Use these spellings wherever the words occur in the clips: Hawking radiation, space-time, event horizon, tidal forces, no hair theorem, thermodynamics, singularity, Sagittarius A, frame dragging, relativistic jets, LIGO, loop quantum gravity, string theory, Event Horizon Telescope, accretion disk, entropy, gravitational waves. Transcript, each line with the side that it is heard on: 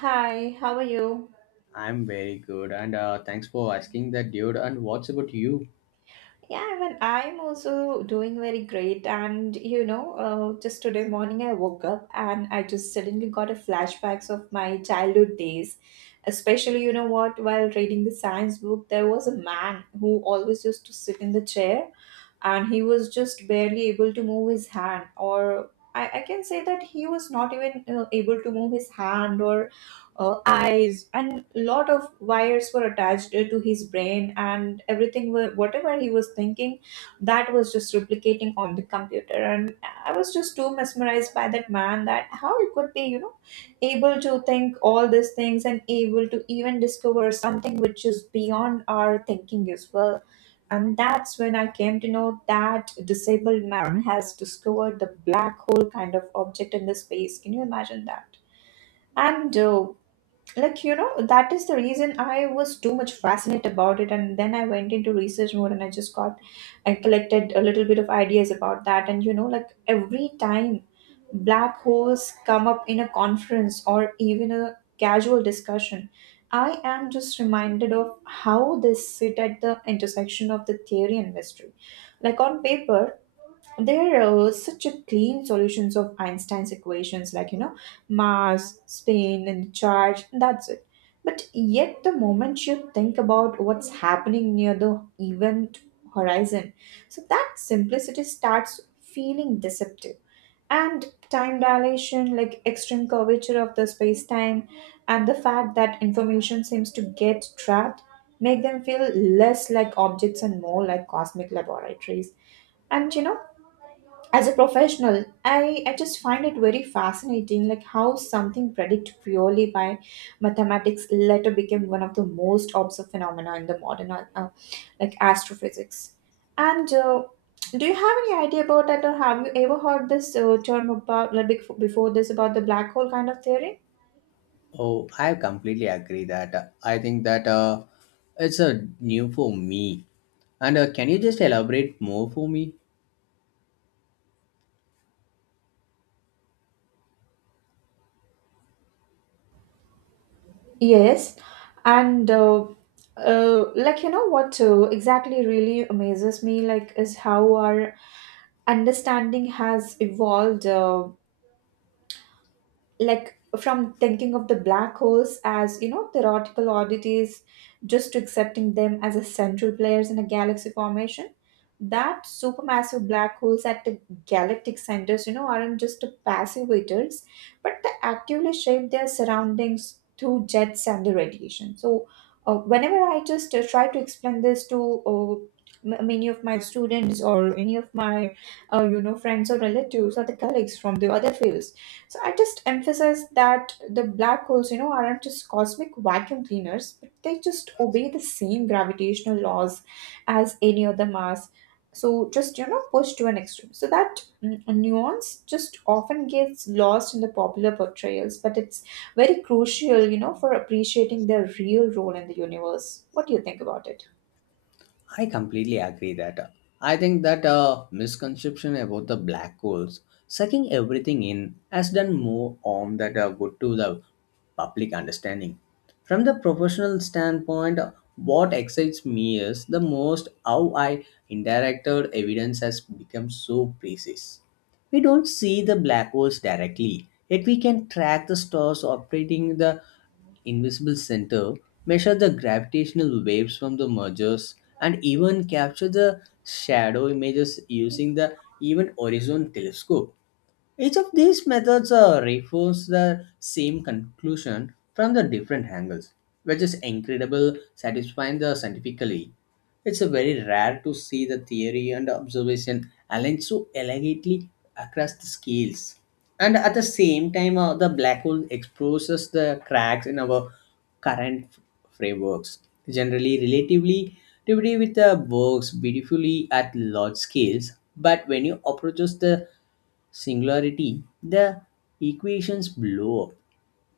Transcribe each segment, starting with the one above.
right: Hi, how are you?
left: I'm very good, and thanks for asking that, dude. And what's about you?
right: Yeah, I mean, I'm also doing very great. And you know, just today morning I woke up and I just suddenly got a flashbacks of my childhood days. Especially, you know what, while reading the science book, there was a man who always used to sit in the chair and he was just barely able to move his hand or I can say that he was not even able to move his hand or eyes and lot of wires were attached to his brain and everything were, whatever he was thinking, that was just replicating on the computer. And I was just too mesmerized by that man, that how he could be, you know, able to think all these things and able to even discover something which is beyond our thinking as well. And that's when I came to know that disabled man has discovered the black hole kind of object in the space. Can you imagine that? And Like, you know, that is the reason I was too much fascinated about it, and then I went into research mode and I just got and collected a little bit of ideas about that. And you know, like, every time black holes come up in a conference or even a casual discussion, I am just reminded of how they sit at the intersection of the theory and mystery. Like, on paper, there are such a clean solutions of Einstein's equations, like, you know, mass, spin and charge, that's it. But yet the moment you think about what's happening near the event horizon, so that simplicity starts feeling deceptive. And time dilation, like extreme curvature of the space-time and the fact that information seems to get trapped, make them feel less like objects and more like cosmic laboratories. And you know, as a professional, i I just find it very fascinating, like how something predicted purely by mathematics later became one of the most observed phenomena in the modern like astrophysics. And Do you have any idea about that, or have you ever heard this term about, like, before this, about the black hole kind of theory?
left: Oh, I completely agree that. I think that It's a new for me. And can you just elaborate more for me?
right: Yes, and like, you know what, exactly really amazes me, like, is how our understanding has evolved, like from thinking of the black holes as, you know, theoretical oddities just to accepting them as a central players in a galaxy formation. That supermassive black holes at the galactic centers, you know, aren't just the passive waiters, but they actively shape their surroundings through jets and the radiation. So whenever I just try to explain this to, many of my students or any of my you know, friends or relatives or the colleagues from the other fields, so I just emphasize that the black holes, you know, aren't just cosmic vacuum cleaners, but they just obey the same gravitational laws as any other mass. So just, you know, pushed to an extreme. So that nuance just often gets lost in the popular portrayals, but it's very crucial, you know, for appreciating their real role in the universe. What do you think about it?
left: I completely agree that. I think that misconception about the black holes sucking everything in has done more harm that good to the public understanding. From the professional standpoint, what excites me is the most how I interacted evidence has become so precise. We don't see the black holes directly, yet we can track the stars operating in the invisible center, measure the gravitational waves from the mergers, and even capture the shadow images using the Event Horizon Telescope. Each of these methods refers the same conclusion from the different angles, which is incredible, satisfying the scientifically. It's a very rare to see the theory and observation aligned so elegantly across the scales, and at the same time, the black hole exposes the cracks in our current frameworks. Generally relatively relativity with the works beautifully at large scales, but when you approaches the singularity, the equations blow up.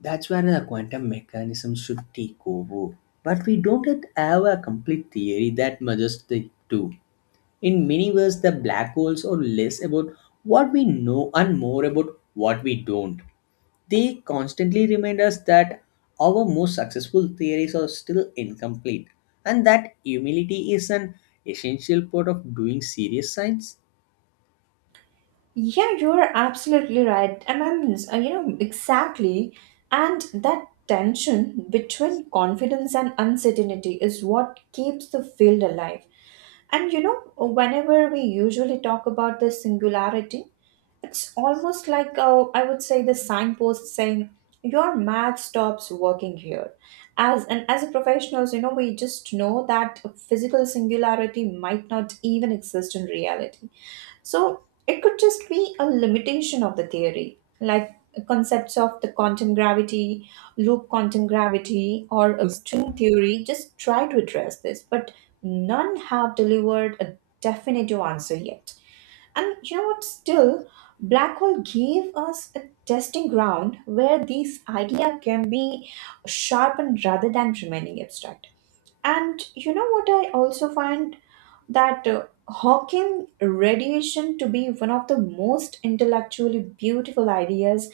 left: That's where the quantum mechanism should take over, but we don't yet have a complete theory that merges the two. In many ways, the black holes are less about what we know and more about what we don't. They constantly remind us that our most successful theories are still incomplete, and that humility is an essential part of doing serious science.
right: Yeah, you're absolutely right. And I'm, you know, exactly. And that tension between confidence and uncertainty is what keeps the field alive. And, you know, whenever we usually talk about the singularity, it's almost like, I would say, the signpost saying your math stops working here. As and as a professionals, you know, we just know that physical singularity might not even exist in reality, so it could just be a limitation of the theory. Like, concepts of the quantum gravity, loop quantum gravity, or a string theory just try to address this, but none have delivered a definitive answer yet. And you know what? Still, black hole gave us a testing ground where these idea can be sharpened rather than remaining abstract. And you know what, I also find that Hawking radiation to be one of the most intellectually beautiful ideas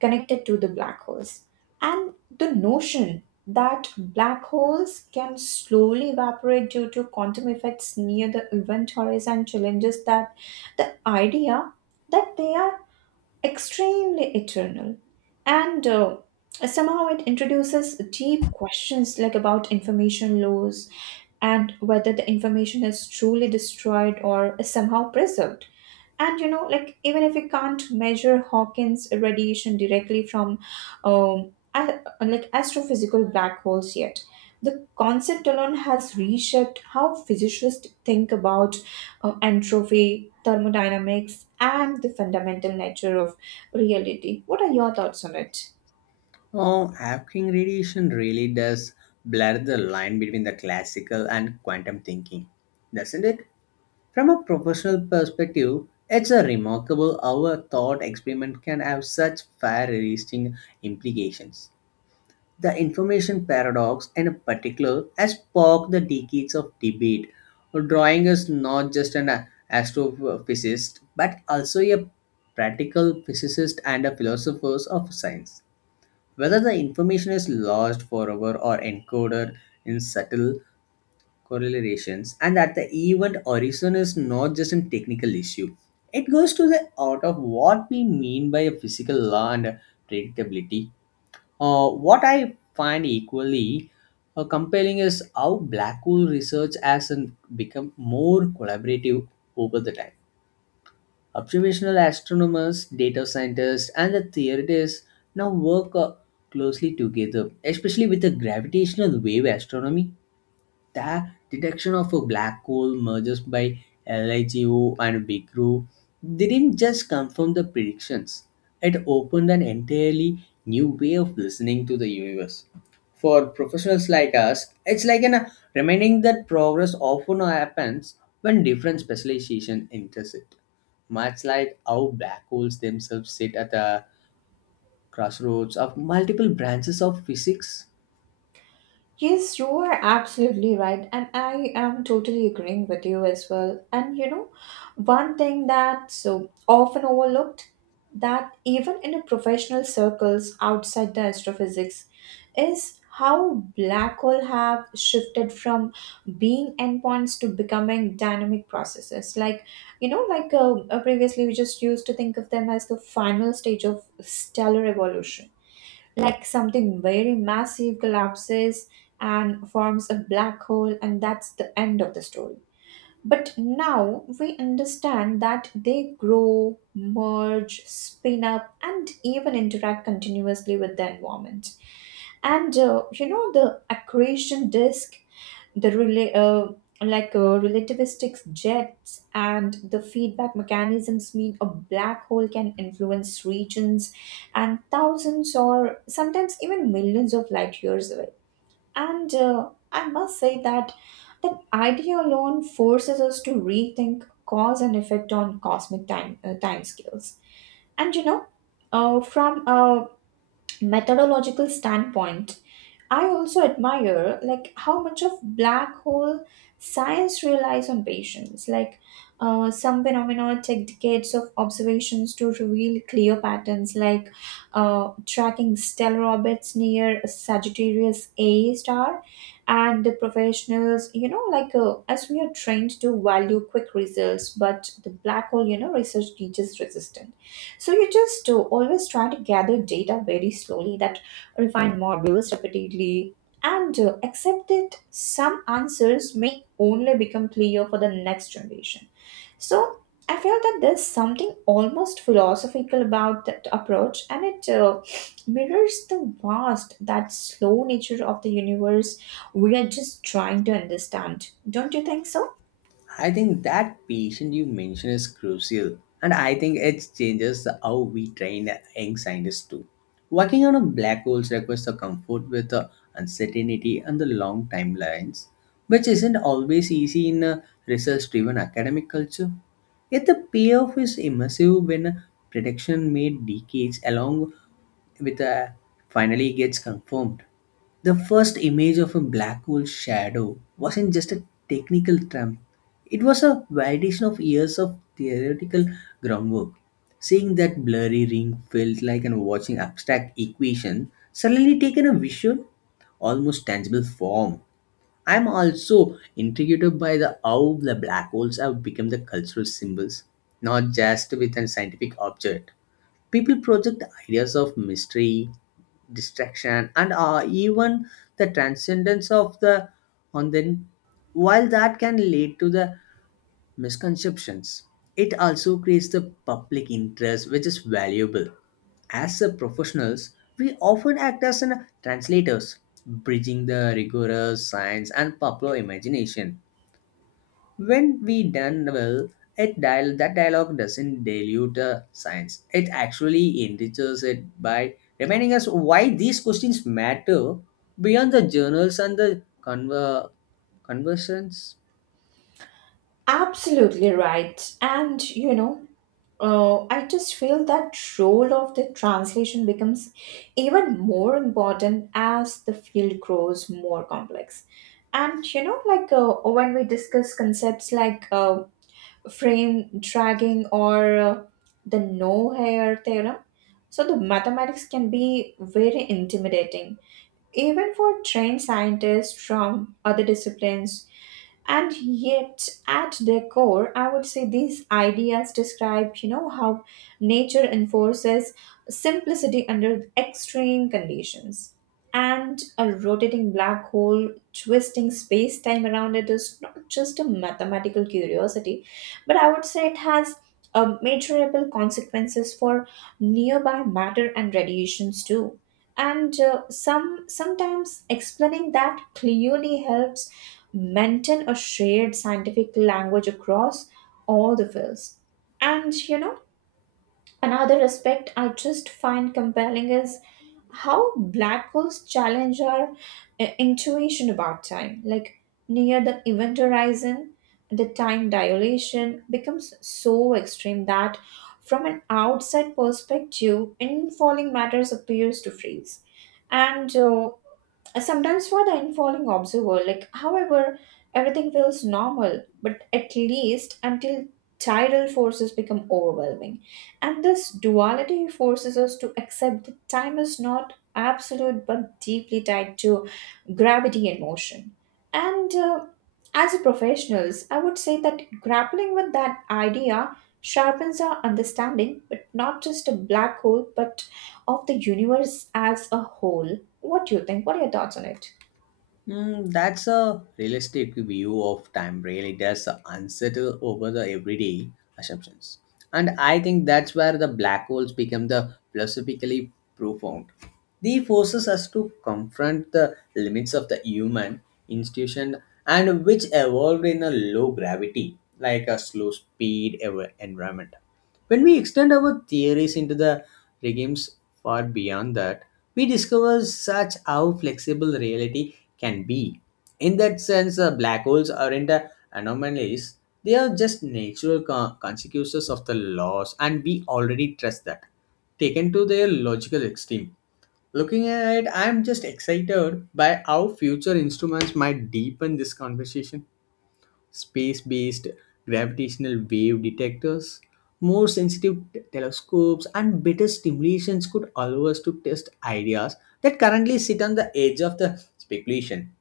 right: connected to the black holes. And the notion that black holes can slowly evaporate due to quantum effects near the event horizon challenges that the idea that they are extremely eternal. And Somehow it introduces deep questions, like, about information laws and whether the information is truly destroyed or is somehow preserved. And you know, like, even if we can't measure Hawking's radiation directly from like astrophysical black holes yet, the concept alone has reshaped how physicists think about entropy, thermodynamics, and the fundamental nature of reality. What are your thoughts on it?
left: Oh, Hawking radiation really does blur the line between the classical and quantum thinking, doesn't it? From a professional perspective, it's a remarkable how a thought experiment can have such far-reaching implications. The information paradox, in particular, has sparked the decades of debate, drawing us not just astrophysicist but also a practical physicist and a philosopher of science. Whether the information is lost forever or encoded in subtle correlations, and that the event horizon is not just a technical issue. It goes to the out of what we mean by a physical law and predictability. What I find equally compelling is how black hole research has become more collaborative over the time. Observational astronomers, data scientists, and the theorists now work closely together, especially with the gravitational wave astronomy. The detection of a black hole mergers by LIGO and Big didn't just confirm the predictions, it opened an entirely new way of listening to the universe. For professionals like us, it's like an, reminding that progress often happens when different specialization intersect, much like how black holes themselves sit at the crossroads of multiple branches of physics.
right: Yes, you are absolutely right, and I am totally agreeing with you as well. And you know, one thing that's so often overlooked, that even in a professional circles outside the astrophysics, is how black hole have shifted from being endpoints to becoming dynamic processes. Like, you know, like, previously we just used to think of them as the final stage of stellar evolution, like something very massive collapses and forms a black hole, and that's the end of the story. But now we understand that they grow, merge, spin up, and even interact continuously with the environment. And you know, the accretion disk, the like, relativistic jets and the feedback mechanisms mean a black hole can influence regions and thousands or sometimes even millions of light years away. And I must say that that idea alone forces us to rethink cause and effect on cosmic time scales. And you know, from a methodological standpoint, I also admire like how much of black hole science relies on patience. Like, some phenomena take decades of observations to reveal clear patterns, like, tracking stellar orbits near Sagittarius A star. And the professionals, you know, like, as we are trained to value quick results, but the black hole, you know, research teaches resistance. So you just always try to gather data very slowly, that refine models repeatedly, and accept that some answers may only become clear for the next generation. So I feel that there's something almost philosophical about that approach, and it mirrors the vast, that slow nature of the universe we are just trying to understand. Don't you think so?
left: I think that patient you mentioned is crucial, and I think it changes how we train young scientists too. Working on a black hole requires the comfort with the uncertainty and the long timelines, which isn't always easy in a research-driven academic culture. Yet the payoff is immersive when prediction made decades along with a finally gets confirmed. The first image of a black hole shadow wasn't just a technical term, it was a validation of years of theoretical groundwork. Seeing that blurry ring felt like an watching abstract equation suddenly taken a visual, almost tangible form. I'm also intrigued by the how the black holes have become the cultural symbols, not just with a scientific object. People project ideas of mystery, distraction, and even the transcendence of the on them. While that can lead to the misconceptions, it also creates the public interest, which is valuable. As a professionals, we often act as an translators, bridging the rigorous science and popular imagination. When we done well, it dial that dialogue doesn't dilute the science. It actually enriches it by reminding us why these questions matter beyond the journals and the conversions.
right: Absolutely right. And you know, I just feel that role of the translation becomes even more important as the field grows more complex. And you know, like, when we discuss concepts like, frame dragging or the no hair theorem. So the mathematics can be very intimidating, even for trained scientists from other disciplines. And yet at their core, I would say these ideas describe, you know, how nature enforces simplicity under extreme conditions. And a rotating black hole twisting space time around it is not just a mathematical curiosity, but I would say it has measurable consequences for nearby matter and radiations too. And Sometimes explaining that clearly helps maintain a shared scientific language across all the fields. And you know, another aspect I just find compelling is how black holes challenge our intuition about time. Like, near the event horizon, the time dilation becomes so extreme that from an outside perspective, infalling matters appears to freeze. And Sometimes for the infalling observer, like, however, everything feels normal, but at least until tidal forces become overwhelming. And this duality forces us to accept that time is not absolute but deeply tied to gravity and motion. And As a professionals, I would say that grappling with that idea sharpens our understanding, but not just a black hole, but of the universe as a whole. What do you think? What are your thoughts on it?
left: Mm, that's a realistic view of time really does unsettle over the everyday assumptions. And I think that's where the black holes become the philosophically profound. They forces us to confront the limits of the human institution, and which evolved in a low gravity, like a slow speed environment. When we extend our theories into the regimes far beyond that, we discover such how flexible reality can be. In that sense, black holes aren't anomalies, they are just natural consequences of the laws, and we already trust that, taken to their logical extreme. Looking ahead, I'm just excited by how future instruments might deepen this conversation. Space based gravitational wave detectors, more sensitive telescopes, and better stimulations could allow us to test ideas that currently sit on the edge of the speculation.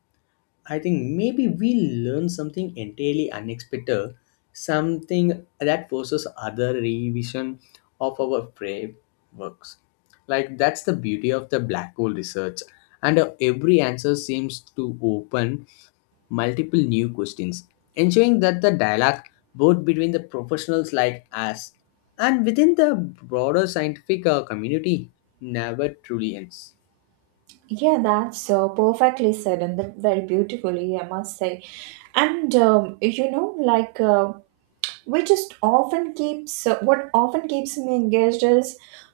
left: I think maybe we learn something entirely unexpected, something that forces other revision of our frameworks. Like that's the beauty of the black hole research, and every answer seems to open multiple new questions, ensuring that the dialogue both between the professionals like us and within the broader scientific community never truly ends.
right: Yeah, that's so perfectly said, and that very beautifully, I must say. And you know, like. We just often keeps what often keeps me engaged is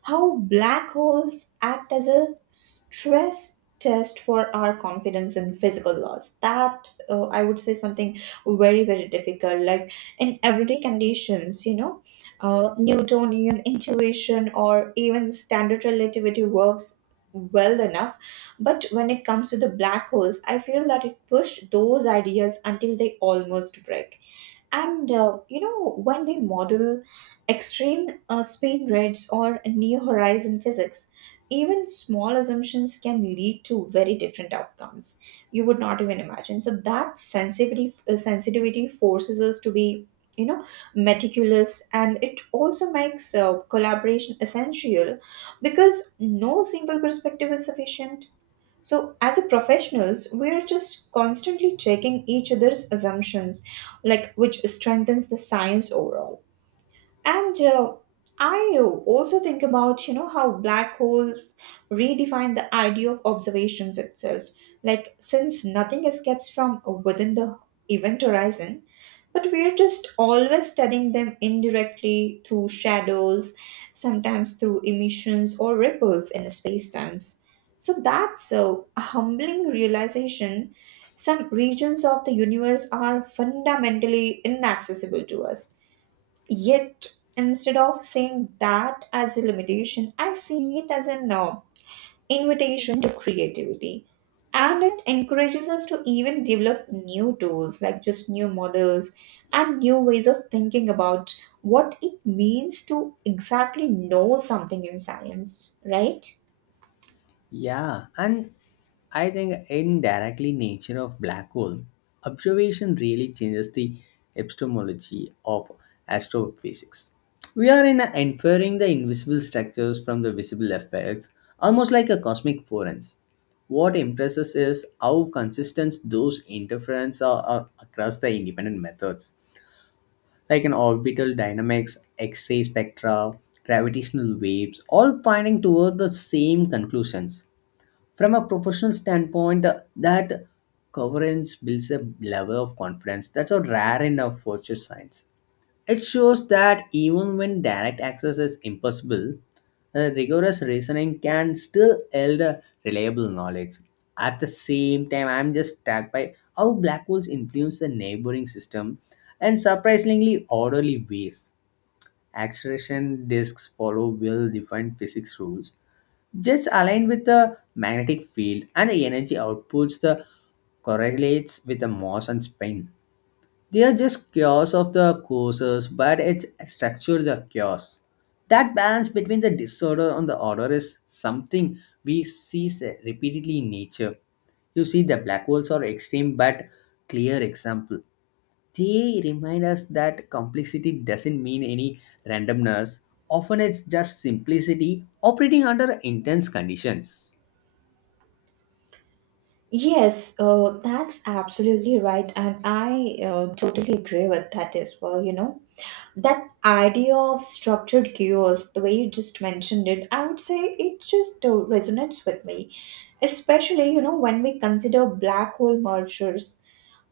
right: how black holes act as a stress test for our confidence in physical laws. That I would say something very very difficult. Like, in everyday conditions, you know, newtonian intuition or even standard relativity works well enough, but when it comes to the black holes, I feel that it pushed those ideas until they almost break. And You know, when they model extreme speed grids or near horizon physics, even small assumptions can lead to very different outcomes you would not even imagine. So that sensitivity forces us to be, you know, meticulous, and it also makes collaboration essential because no single perspective is sufficient. So, as a professionals, we're just constantly checking each other's assumptions, like, which strengthens the science overall. And I also think about, you know, how black holes redefine the idea of observations itself. Like, since nothing escapes from within the event horizon, but we're just always studying them indirectly through shadows, sometimes through emissions or ripples in space times. So that's a humbling realization. Some regions of the universe are fundamentally inaccessible to us. Yet, instead of seeing that as a limitation, I see it as an invitation to creativity. And it encourages us to even develop new tools, like just new models and new ways of thinking about what it means to exactly know something in science, right?
left: Yeah, and I think indirectly nature of black hole observation really changes the epistemology of astrophysics. We are in a inferring the invisible structures from the visible effects, almost like a cosmic forensic. What impresses is how consistent those interferences are across the independent methods, like an orbital dynamics, X-ray spectra, gravitational waves, all pointing toward the same conclusions. From a professional standpoint, that coverage builds a level of confidence that's a rare in our virtue science. It shows that even when direct access is impossible, rigorous reasoning can still yield a reliable knowledge. At the same time, I'm just struck by how black holes influence the neighboring system in surprisingly orderly ways. Acceleration disks follow well defined physics rules, just aligned with the magnetic field and the energy outputs the correlates with the mass and spin. They are just chaos of the courses, but it's structured the chaos. That balance between the disorder and the order is something we see repeatedly in nature. You see, the black holes are extreme but clear example. They remind us that complexity doesn't mean any randomness. Often it's just simplicity operating under intense conditions.
right: Yes, that's absolutely right, and I totally agree with that as well, you know, that idea of structured chaos, the way you just mentioned it, I would say it just resonates with me, especially, you know, when we consider black hole mergers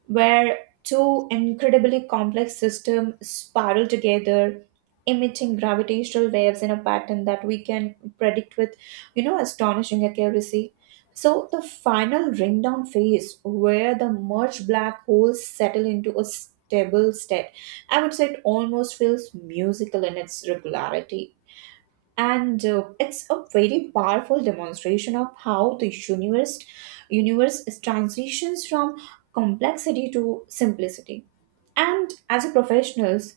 right: where two incredibly complex systems spiral together, emitting gravitational waves in a pattern that we can predict with, you know, astonishing accuracy. So the final ring down phase, where the merged black holes settle into a stable state, I would say it almost feels musical in its regularity, and it's a very powerful demonstration of how the universe is transitions from complexity to simplicity. And as a professionals,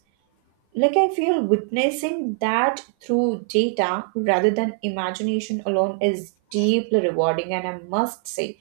right: like, I feel witnessing that through data rather than imagination alone is deeply rewarding, and I must say,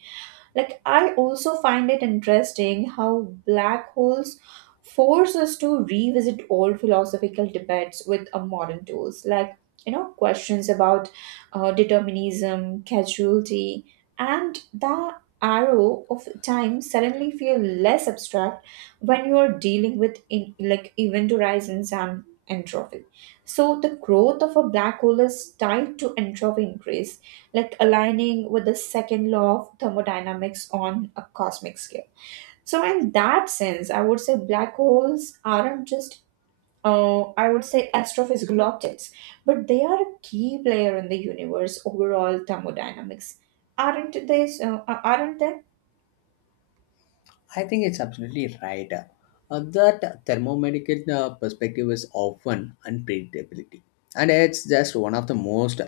right: like, I also find it interesting how black holes force us to revisit old philosophical debates with modern tools, like, you know, questions about determinism, causality, and the arrow of time suddenly feel less abstract when you are dealing with in, like, event horizons and entropy. So the growth of a black hole is tied to entropy increase, like aligning with the second law of thermodynamics on a cosmic scale. So in that sense, I would say black holes aren't just I would say astrophysical objects, but they are a key player in the universe overall thermodynamics. Aren't they? So, aren't they?
left: I think it's absolutely right. That thermomedical perspective is often unpredictability, and it's just one of the most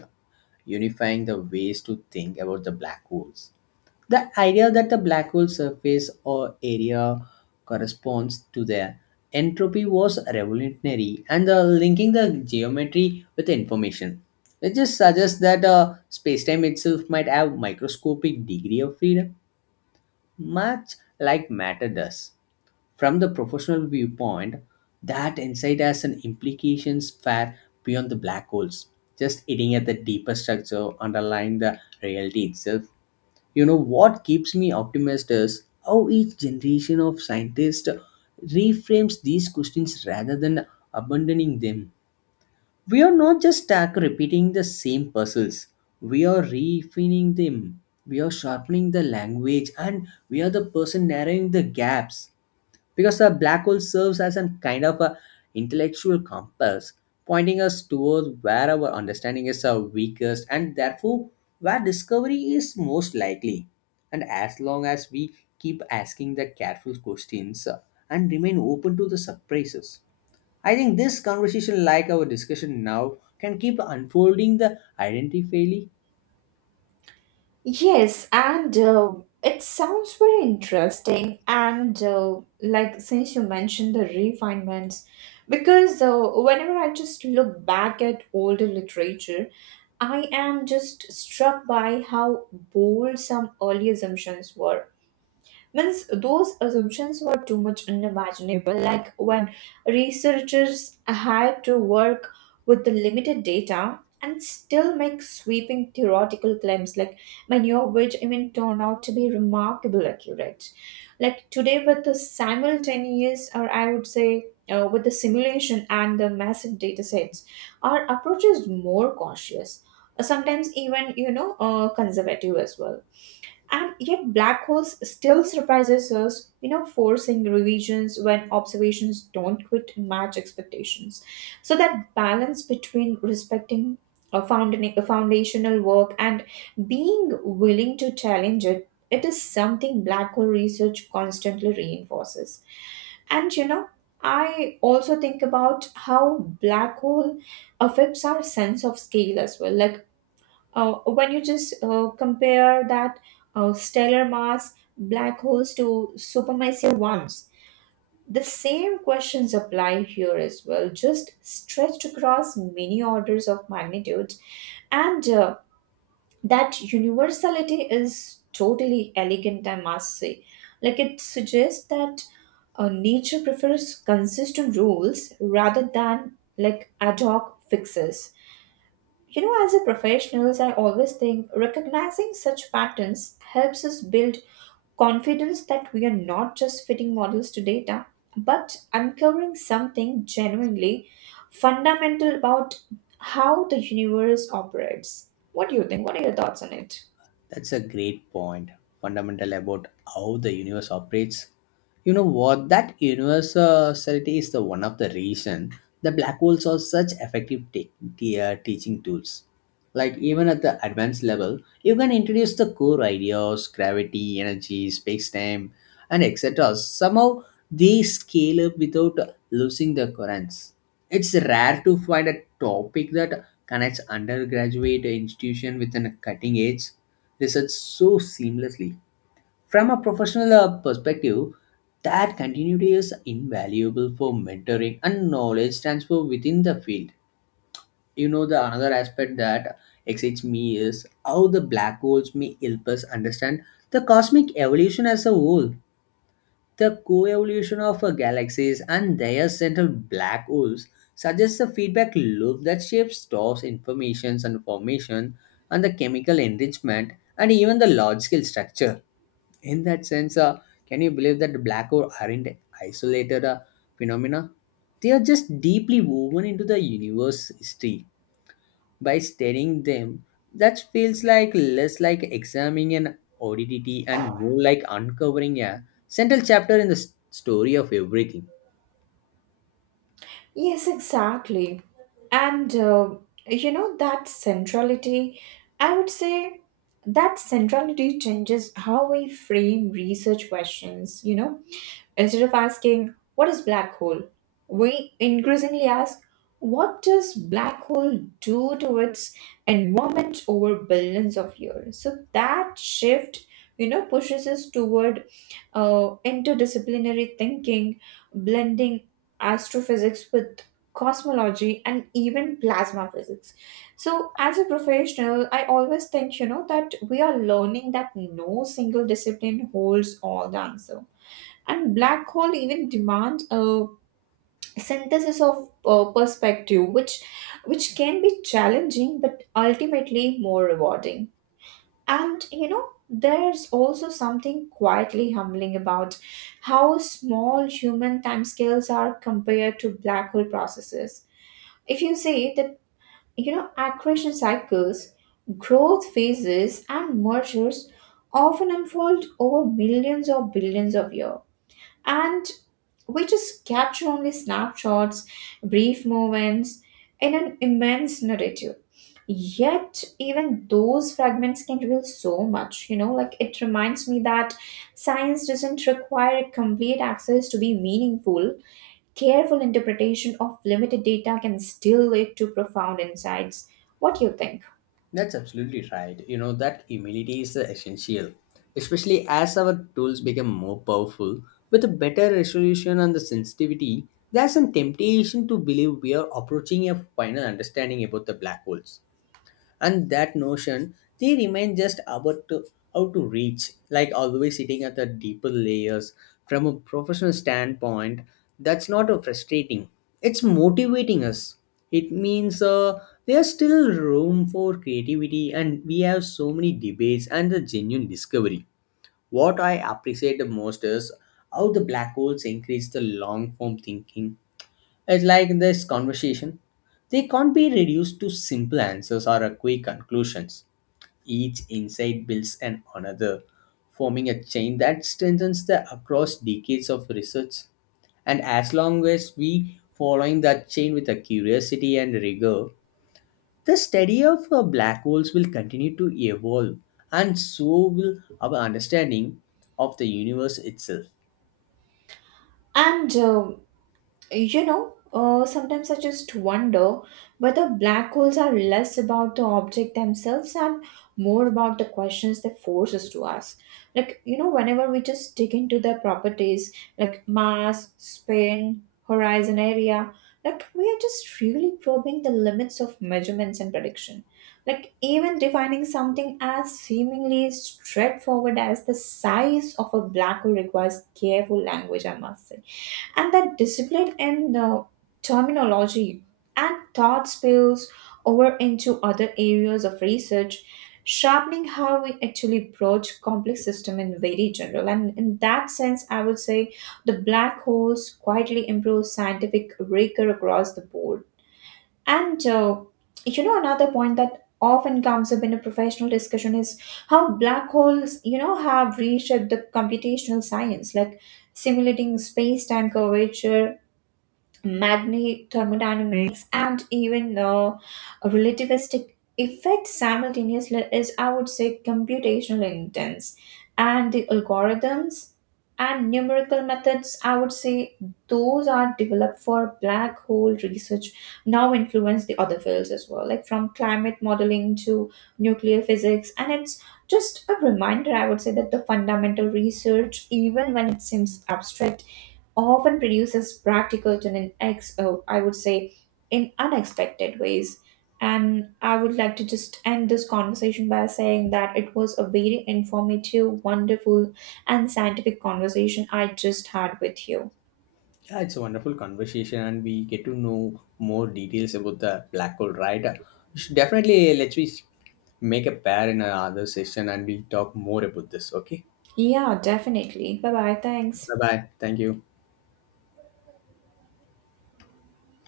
left: unifying the ways to think about the black holes. The idea that the black hole surface or area corresponds to their entropy was revolutionary, and the linking the geometry with the information. It just suggests that space-time itself might have microscopic degree of freedom, much like matter does. From the professional viewpoint, that insight has an implications far beyond the black holes, just hitting at the deeper structure underlying the reality itself. You know what keeps me optimistic is how each generation of scientists reframes these questions rather than abandoning them. We are not just stuck repeating the same puzzles. We are refining them. We are sharpening the language, and we are the person narrowing the gaps, because a black hole serves as a kind of a intellectual compass pointing us towards where our understanding is our weakest, and therefore where discovery is most likely. And as long as we keep asking the careful questions, and remain open to the surprises, I think this conversation like our discussion now can keep unfolding the identity.
right: Yes, and it sounds very interesting. And like since you mentioned the refinements, because whenever I just look back at older literature, I am just struck by how bold some early assumptions were. Means those assumptions were too much unimaginable, like when researchers had to work with the limited data and still make sweeping theoretical claims, like many of which even turn out to be remarkably accurate. Like today, with the simultaneous, or I would say, with the simulation and the massive data sets, our approach is more cautious, sometimes even, you know, conservative as well, and yet black holes still surprises us, you know, forcing revisions when observations don't quite match expectations. So that balance between respecting a, found a foundational work and being willing to challenge it, it is something black hole research constantly reinforces. And you know, I also think about how black hole affects our sense of scale as well. Like when you just compare that stellar mass black holes to supermassive ones, the same questions apply here as well, just stretched across many orders of magnitude. And that universality is totally elegant, I must say. Like it suggests that nature prefers consistent rules rather than like ad hoc fixes. You know, as a professionals, I always think recognizing such patterns helps us build confidence that we are not just fitting models to data, but uncovering something genuinely fundamental about how the universe operates. What do you think? What are your thoughts on it?
left: That's a great point, fundamental about how the universe operates. You know what? That universality is the one of the reason the black holes are such effective teaching tools. Like even at the advanced level, you can introduce the core ideas, gravity, energy, space-time, and etc. Somehow they scale up without losing the currents. It's rare to find a topic that connects undergraduate institution with a cutting edge research so seamlessly. From a professional perspective, that continuity is invaluable for mentoring and knowledge transfer within the field. You know, the another aspect that excites me is how the black holes may help us understand the cosmic evolution as a whole. The co evolution of galaxies and their central black holes suggests a feedback loop that shapes stores informations and formation, and the chemical enrichment, and even the large scale structure. In that sense, can you believe that black holes aren't isolated phenomena? They are just deeply woven into the universe history. By studying them, that feels like less like examining an oddity and more like uncovering a central chapter in the story of everything.
right: Yes, exactly. And you know, that centrality, I would say that centrality changes how we frame research questions, you know. Instead of asking, what is black hole? We increasingly ask, what does black hole do to its environment over billions of years? So that shift, you know, pushes us toward interdisciplinary thinking, blending astrophysics with cosmology and even plasma physics. So, as a professional, I always think, you know, that we are learning that no single discipline holds all the answer, and black hole even demand a synthesis of perspective which can be challenging but ultimately more rewarding. And you know, there's also something quietly humbling about how small human timescales are compared to black hole processes. If you say that, you know, accretion cycles, growth phases and mergers often unfold over millions or billions of years, and we just capture only snapshots, brief moments in an immense narrative. Yet, even those fragments can reveal so much, you know, like it reminds me that science doesn't require complete access to be meaningful. Careful interpretation of limited data can still lead to profound insights. What do you think?
left: That's absolutely right. You know, that humility is essential, especially as our tools become more powerful. With a better resolution and the sensitivity, there's some temptation to believe we are approaching a final understanding about the black holes, and that notion they remain just about to, how to reach like always sitting at the deeper layers. From a professional standpoint, that's not a frustrating, it's motivating us. It means there's still room for creativity, and we have so many debates and the genuine discovery. What I appreciate the most is how the black holes increase the long form thinking. It's like in this conversation, they can't be reduced to simple answers or a quick conclusions. Each insight builds on another, forming a chain that strengthens the across decades of research. And as long as we following that chain with a curiosity and rigor, the study of black holes will continue to evolve, and so will our understanding of the universe itself.
right: And you know, sometimes I just wonder whether black holes are less about the object themselves and more about the questions they force us to ask. Like, you know, whenever we just dig into their properties, like mass, spin, horizon area, like we are just really probing the limits of measurements and prediction. Like, even defining something as seemingly straightforward as the size of a black hole requires careful language, I must say, and that discipline in the terminology and thought spills over into other areas of research, sharpening how we actually approach complex system in very general. And in that sense I would say the black holes quietly improve scientific rigor across the board. And you know, another point that often comes up in a professional discussion is how black holes, you know, have reshaped the computational science, like simulating space time curvature, magni thermodynamics and even relativistic effects simultaneously is, I would say, computational intense, and the algorithms and numerical methods, I would say those are developed for black hole research now influence the other fields as well, like from climate modeling to nuclear physics. And it's just a reminder, I would say, that the fundamental research, even when it seems abstract, often produces practical to an ex, oh, I would say, in unexpected ways. And I would like to just end this conversation by saying that it was a very informative, wonderful, and scientific conversation I just had with you.
left: Yeah, it's a wonderful conversation, and we get to know more details about the black hole, right? We definitely, let's we make a pair in another session, and we'll talk more about this. Okay,
right: Yeah, definitely. Bye bye. Thanks.
left: bye bye. Thank you.